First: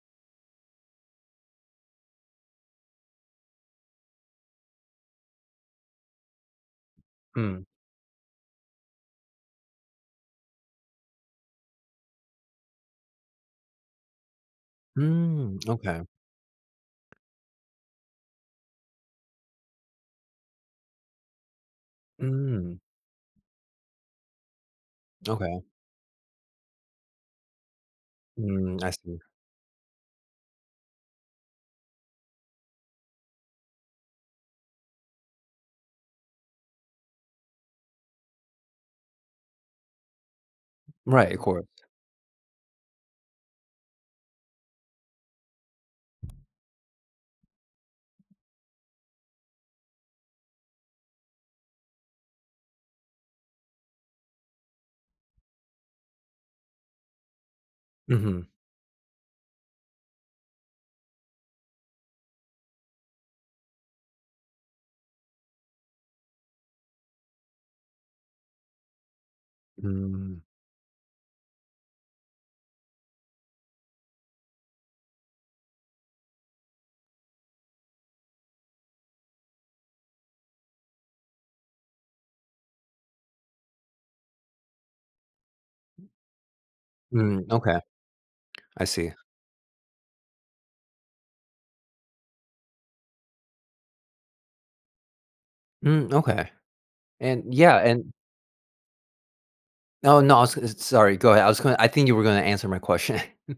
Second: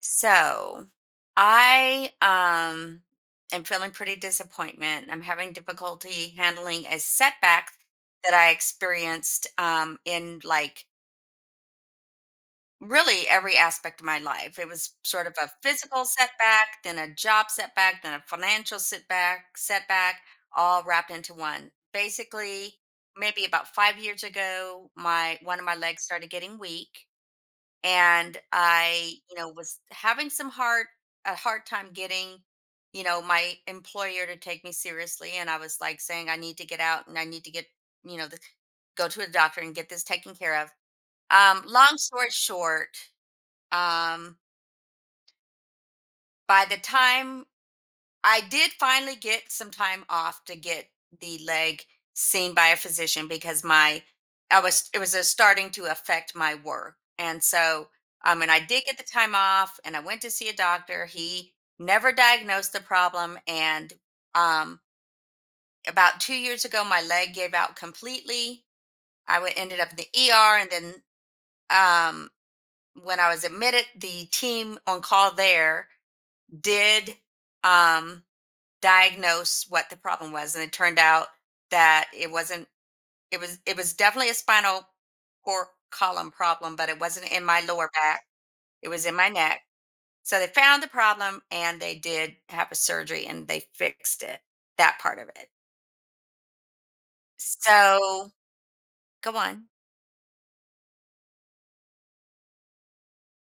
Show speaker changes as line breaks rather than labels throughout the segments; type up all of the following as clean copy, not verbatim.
So I am feeling pretty disappointment. I'm having difficulty handling a
Mm.
setback that I experienced in really every aspect of my life. It was sort of a
Mm, okay.
physical setback, then a job setback, then a financial setback, all wrapped into one. Basically,
Mm,
maybe about 5 years ago, my one
okay.
of my legs started getting weak and
Mm, I
I,
see.
was having some hard a hard time getting, my employer to take me seriously. And I was like saying, I need to get out and I need to get, you know, the, go to a doctor and get this taken care of.
Right, of course.
Long story short, um, by the time I did finally get some time off to get the leg seen by a physician because my I was it was starting to affect my work. And so
Mhm.
and I did get the time off and I went to see a doctor. He never diagnosed the problem and um about 2 years ago my leg gave out completely. Ended up in the
Mm.
ER, and then um when I was admitted, the team on call there did um diagnose what the problem was, and it turned out that it wasn't it was definitely a spinal cord column problem, but it wasn't in
Mm,
my
okay,
lower back,
I
it was
see.
in my neck. So they found the problem and they did have a surgery and they fixed it, that part of it.
Mm, okay. And yeah, and
So go on.
oh, no, I was sorry, go ahead. I think you were gonna answer my question.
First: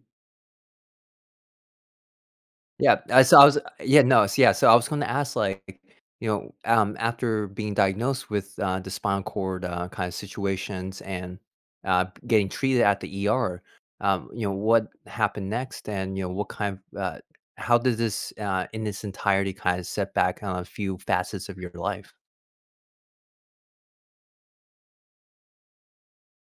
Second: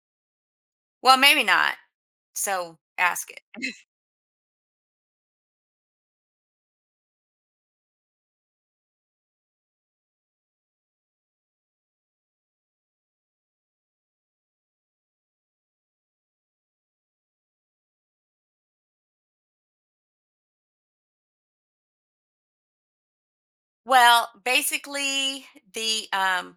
Well, maybe not, so
Yeah, I
ask it.
so I was yeah, no, so I was gonna ask, like, after being diagnosed with, the spinal cord, kind of situations and, getting treated at the ER, what happened next? And, how did this, in its entirety kind of set back on a few facets of your life?
Well, basically, the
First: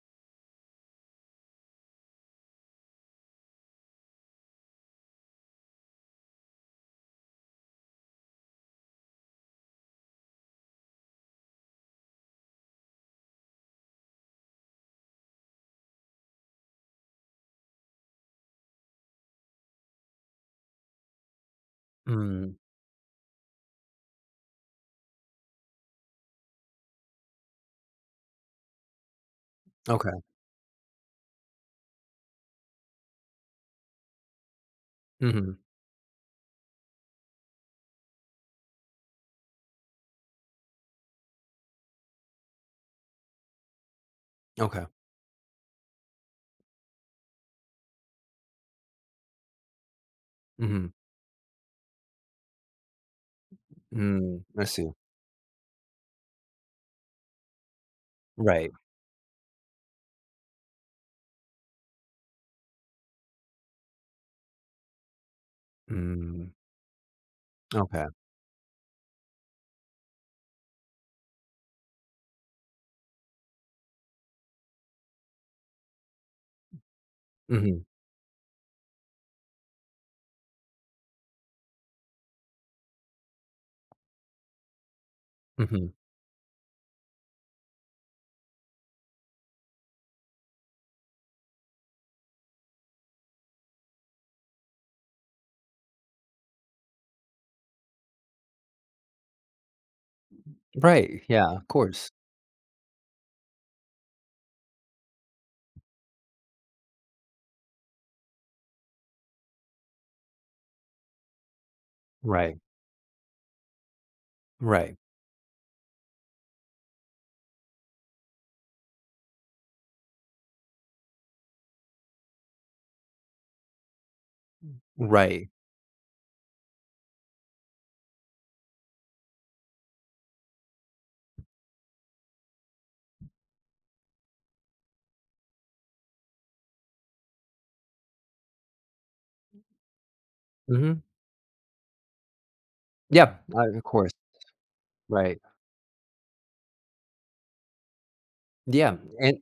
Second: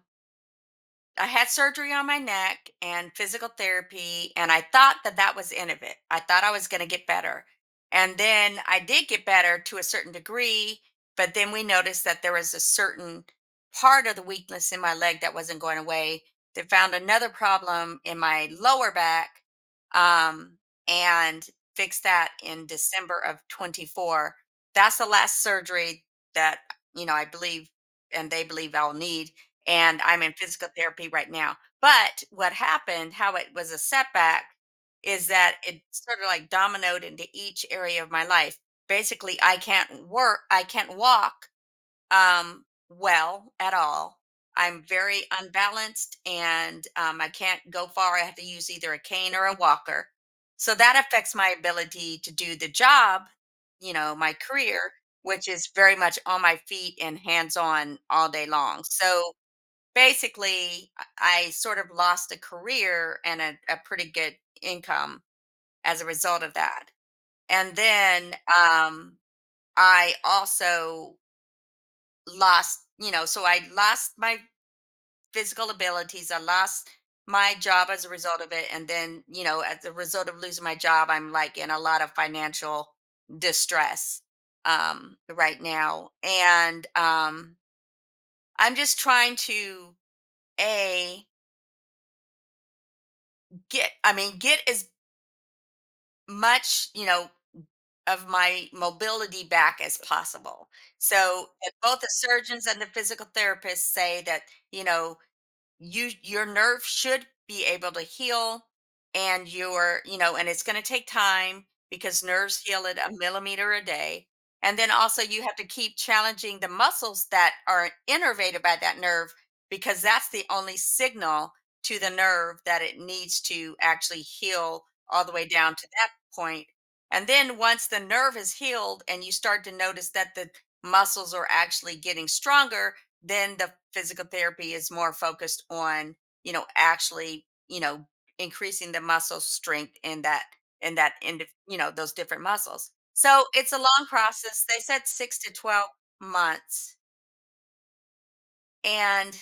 I had surgery on my neck and physical therapy, and I thought that that was the end of it. I thought I was going to get better. And then I did get better to a certain degree, but then we noticed that there was a certain part of the weakness in my leg that wasn't going away. They found another problem in my lower back, um, and fixed that
Mm,
in December of 24. That's the last surgery that, I believe and they believe I'll need, and
okay.
I'm in physical therapy right now. But what happened, how it was a setback, is
Mhm.
that it sort of like dominoed into each area of my life. Basically, I can't work, I can't walk, well, at all. I'm
Okay.
very unbalanced and I can't go far. I have to use either a cane or a walker. So
Mhm.
that affects my ability to do the job, you know, my
Mm, I
career,
see.
which is very much on my feet and hands on all day
Right.
long. So basically, I sort of lost a career and a pretty good income as a result
Mm,
of that. And
okay.
then, I also lost, you know, so I lost my physical abilities. I lost my
Mhm.
job as a result of it. And then, you know, as a result of losing my job, I'm like in a lot of financial distress right
Mhm.
now. And I'm just trying to, A, get I mean get as much, you know, of my mobility back as possible.
Right,
So,
yeah, of
both the
course.
surgeons and the physical therapists say that, you know, your nerve should be able to heal and you know, and it's going to take time because
Right,
nerves heal at a millimeter a day. And then
right.
also you have to keep challenging the muscles that are innervated by that nerve, because that's the only signal to the nerve that it needs to actually heal all the way
Right.
down to that point. And then once the nerve is healed and you start to notice that the muscles are actually getting stronger, then the physical therapy is more focused on, you know, actually, you know, increasing the muscle strength in that in
Mhm.
that in you know, those different muscles.
Yeah,
So it's a
of
long
course.
process, they said six
Right.
to 12 months.
Yeah,
And
and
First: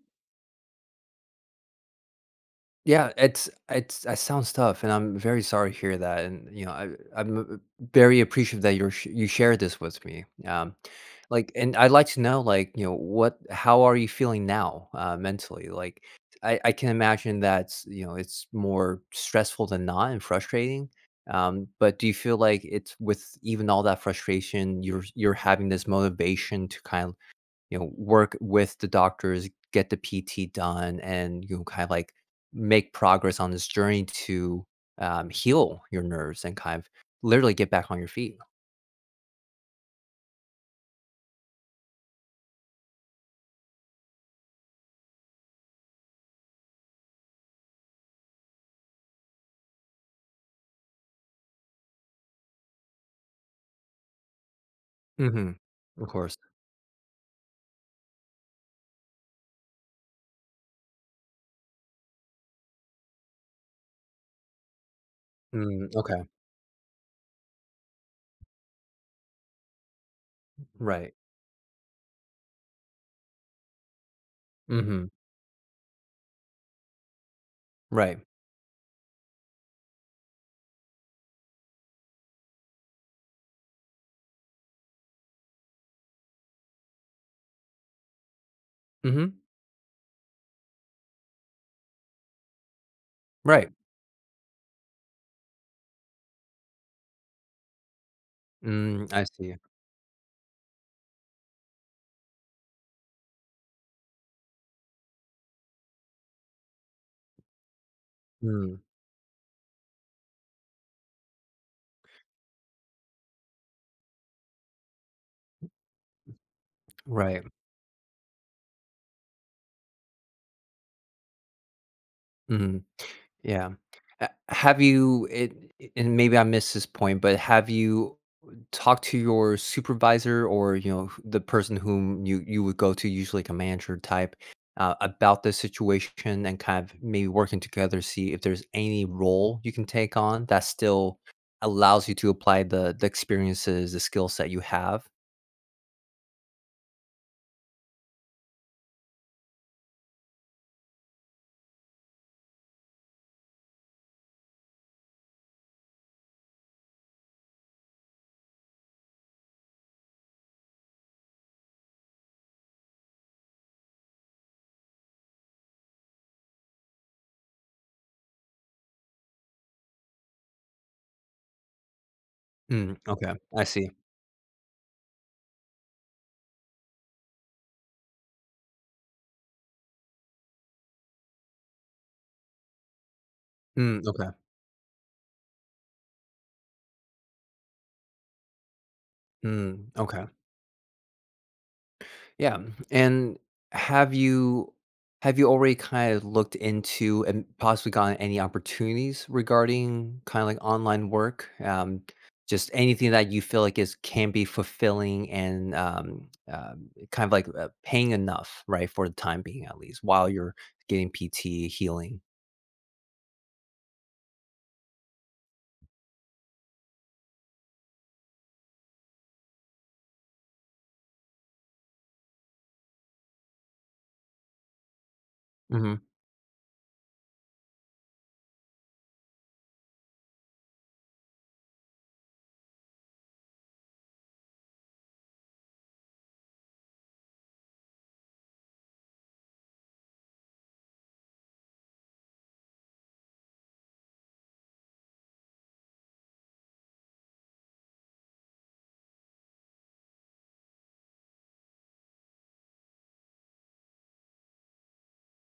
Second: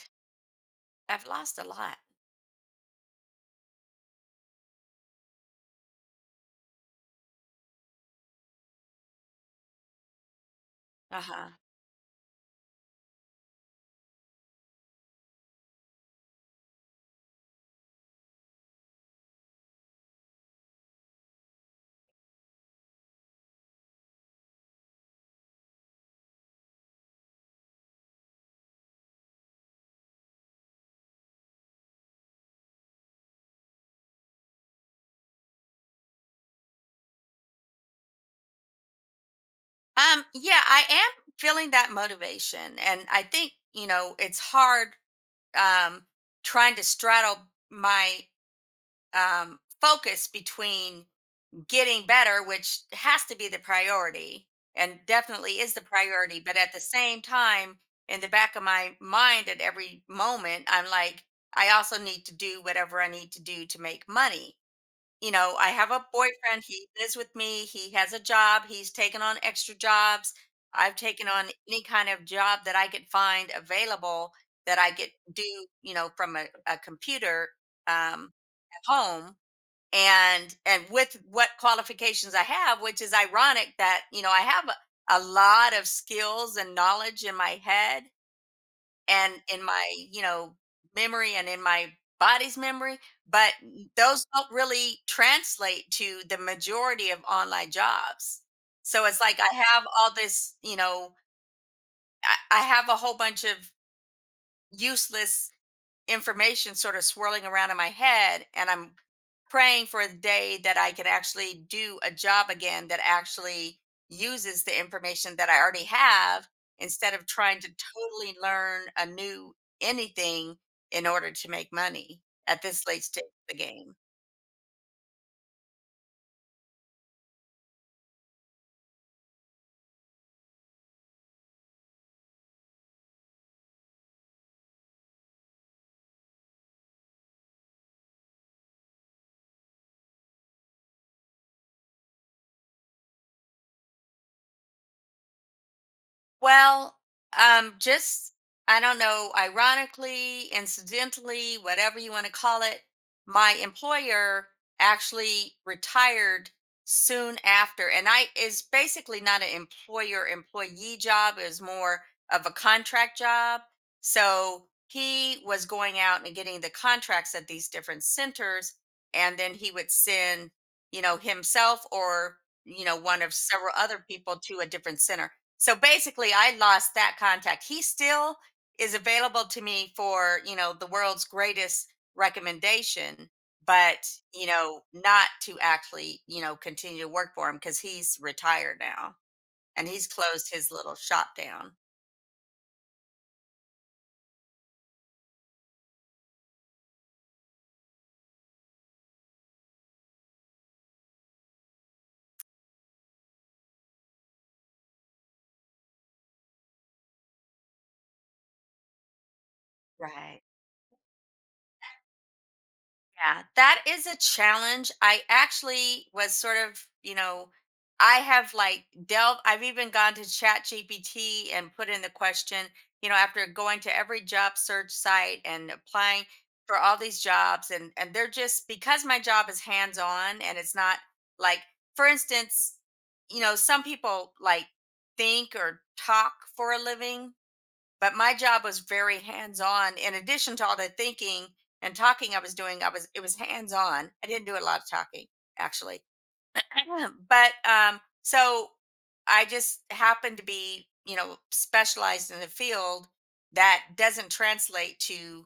I've lost a lot.
yeah, it's that sounds tough, and I'm very sorry to hear that, and, I'm very appreciative that you shared this with me, like
Uh-huh.
and I'd like to know, like, you know, what how are you feeling now, mentally? Like, I can imagine it's more stressful than not and frustrating, but do you feel like it's with even all that frustration, you're having this motivation to kind of work with the doctors, get the PT done, and kind of like make progress on this journey to heal your nerves and kind of literally get back on your feet.
Yeah, I am feeling that motivation and I think, you know, it's hard. um Trying to straddle my focus between getting better, which has to be the priority and
Hmm.
definitely is the
Of course.
priority. But at the same time, in the back of my mind at every moment, I'm like, I also need to do whatever I need to do to make money. You know, I
Mm,
have a
okay.
boyfriend, he lives with me, he has a job, he's taken on extra jobs. I've
Right.
taken on any kind of job that I could find available that I
Hmm.
could do, you know, from a computer,
Right.
um, at home, and with what qualifications I have, which is ironic that, you know, I have a lot of skills and knowledge in my head
Hmm.
and in my, you know, memory, and in my body's memory, but
Right.
those don't really translate to the majority of online jobs. So
Mm,
it's
I
like
see.
I have all this, you know, I have a whole bunch of useless information sort of swirling around in my head, and
Mm,
I'm praying for a day that I can actually do a job again that actually uses the information that I already have, instead of
right.
trying to totally learn a new anything in order to make money at
Mm,
this late stage of the
yeah.
game.
Have you it? And maybe I missed this point, but have you talk to your supervisor or the person whom you would go to usually, like a manager type, about the situation and kind of maybe working together, see if there's any role you can take on that still allows you to apply the experiences, the skill set you have.
Well, just I don't know, ironically, incidentally, whatever you want to call it, my employer actually retired soon after, and I is basically not an employer employee job; it was more of a contract job. So he was going out and getting the contracts at these different centers, and then he would send, you know, himself or, you
Mm,
know, one of
okay, I
several
see.
other people to a different center. So basically I lost that contact. He still is available to me for, you know, the world's greatest recommendation, but,
Mm, okay.
you know, not to actually, you know, continue to work for him because he's retired now and
Mm,
he's
okay.
closed his little shop down.
Yeah, and have you have you already kind of looked into and possibly gotten any opportunities regarding kind of like online work? Just anything that you feel like is can be fulfilling and kind of like paying enough, right, for the time being at least, while
Right.
you're getting PT healing.
Yeah, that is a challenge. I actually was sort of, you know, I have like delved, I've even gone to Chat GPT and put in the question, you know, after going to every job search site and
Hmm.
applying for all these jobs, and they're just because my job is hands-on and it's not like, for instance, you know, some people like think or talk for a living, but my job was very hands-on in addition to all the thinking and talking. I was doing i was it was hands-on, I didn't do a lot of talking actually. but so I just happened to be, you know, specialized in the field that doesn't translate to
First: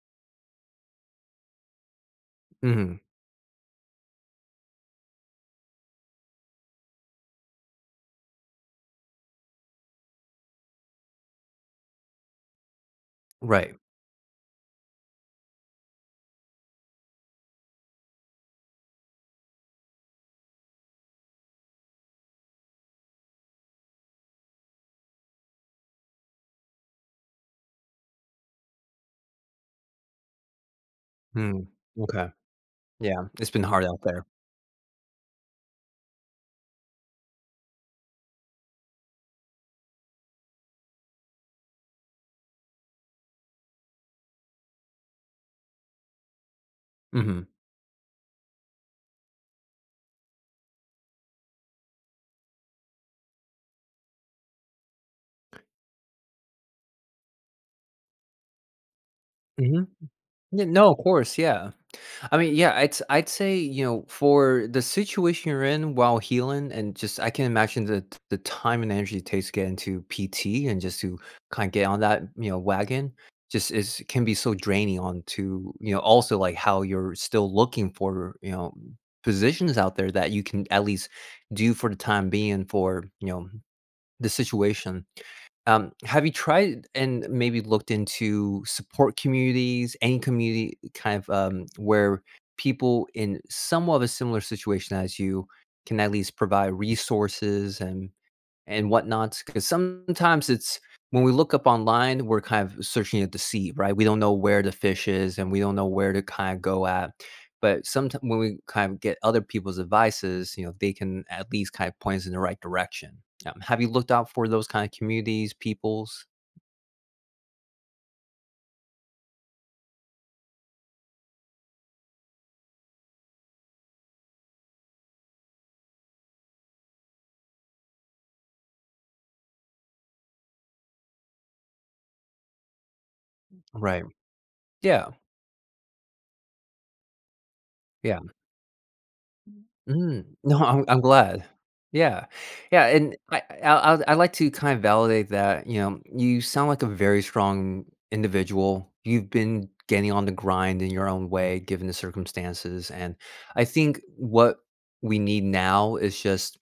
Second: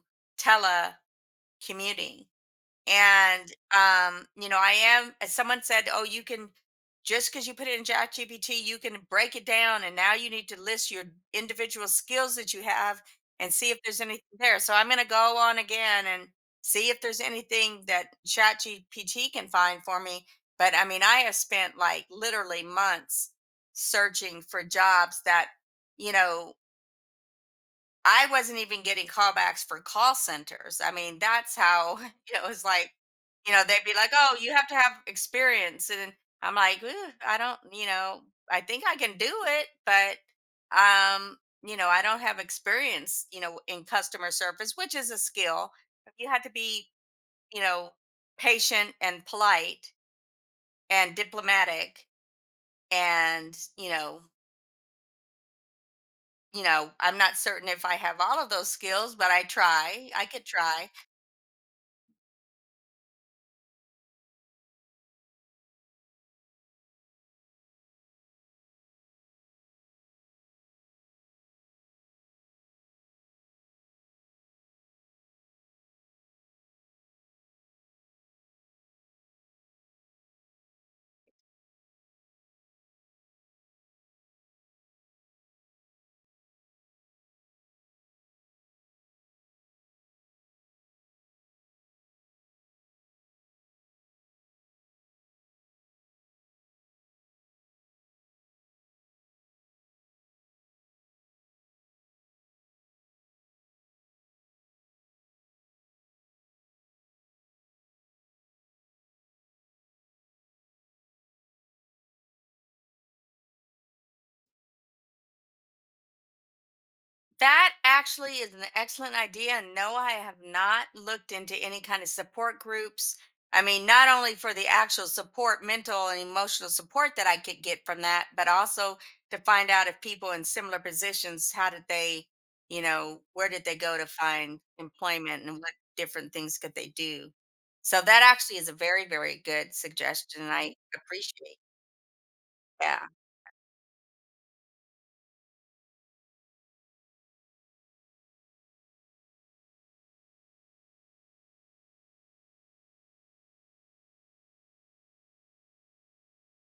telecommuting.
Hmm.
And you know, I am, as someone said, oh, you can just because you put it in ChatGPT, you can break it down and now you need to list your individual skills that you have and see
Right.
if there's anything there. So I'm gonna go on again and see if there's anything that ChatGPT can find for me. But I mean, I have spent like literally months searching for jobs that, you know, I wasn't even getting callbacks for call centers. I mean, that's
Mm.
how
Okay.
you know, it was like,
Yeah, it's
you
been
know, they'd
hard
be
out
like,
there.
"Oh, you have to have experience," and I'm like, "Ugh, I don't, you know, I think I can do it, but um, you know, I don't have experience, you know, in customer service, which is a skill. You have to be,
Hmm.
you know, patient and polite and diplomatic, and you know, I'm not certain if I have all of those skills, but I
Hmm.
try. I could
Yeah,
try."
no, of course. Yeah. I mean, yeah, it's I'd say, for the situation you're in while healing. And just I can imagine the time and energy it takes to get into PT and just to kind of get on that, wagon. Just is can be so draining on to, also like how you're still looking for, positions out there that you can at least do for the time being for, the situation. Have you tried and maybe looked into support communities, any community kind of, where people in somewhat of a similar situation as you can at least provide resources and whatnot. Because sometimes it's when we look up online, we're kind of searching at the sea, right? We don't know where the fish is, and we don't know where to kind of go at. But sometimes when we kind of get other people's advices, they can at least kind of point us in the right direction. Have you looked out for those kind of communities, peoples?
That actually is an excellent idea. And no, I have not looked into any kind of support groups. I mean, not only for the actual support, mental and emotional support that I could get from that, but also to find out if people in similar positions, how did they, you know, where did they go
Right.
to find
Yeah.
employment and what different things could they do? So
Yeah.
that actually is a very, very good
Mm.
suggestion. And
No,
I
I'm glad.
appreciate.
Yeah. Yeah,
Yeah.
and I like to kind of validate that, you sound like a very strong individual. You've been getting on the grind in your own way given the circumstances, and I think what we need now is just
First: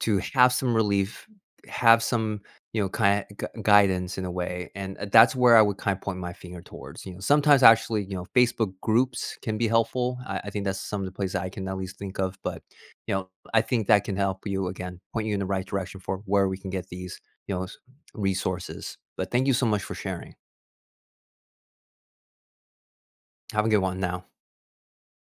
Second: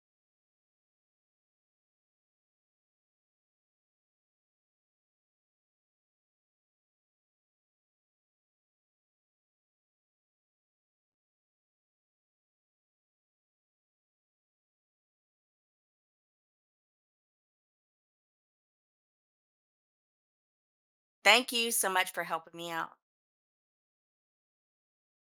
to have some relief, have some, kind of gu guidance in a way. And that's where I would kind of point my finger towards, sometimes actually, Facebook groups can be helpful. I think that's some of the places I can at least think of, but, I think that can help you again, point you in the right direction for where we can get these, you know, s resources. But thank you so much for sharing.
Thank you so much for helping me out.
Have a good one now.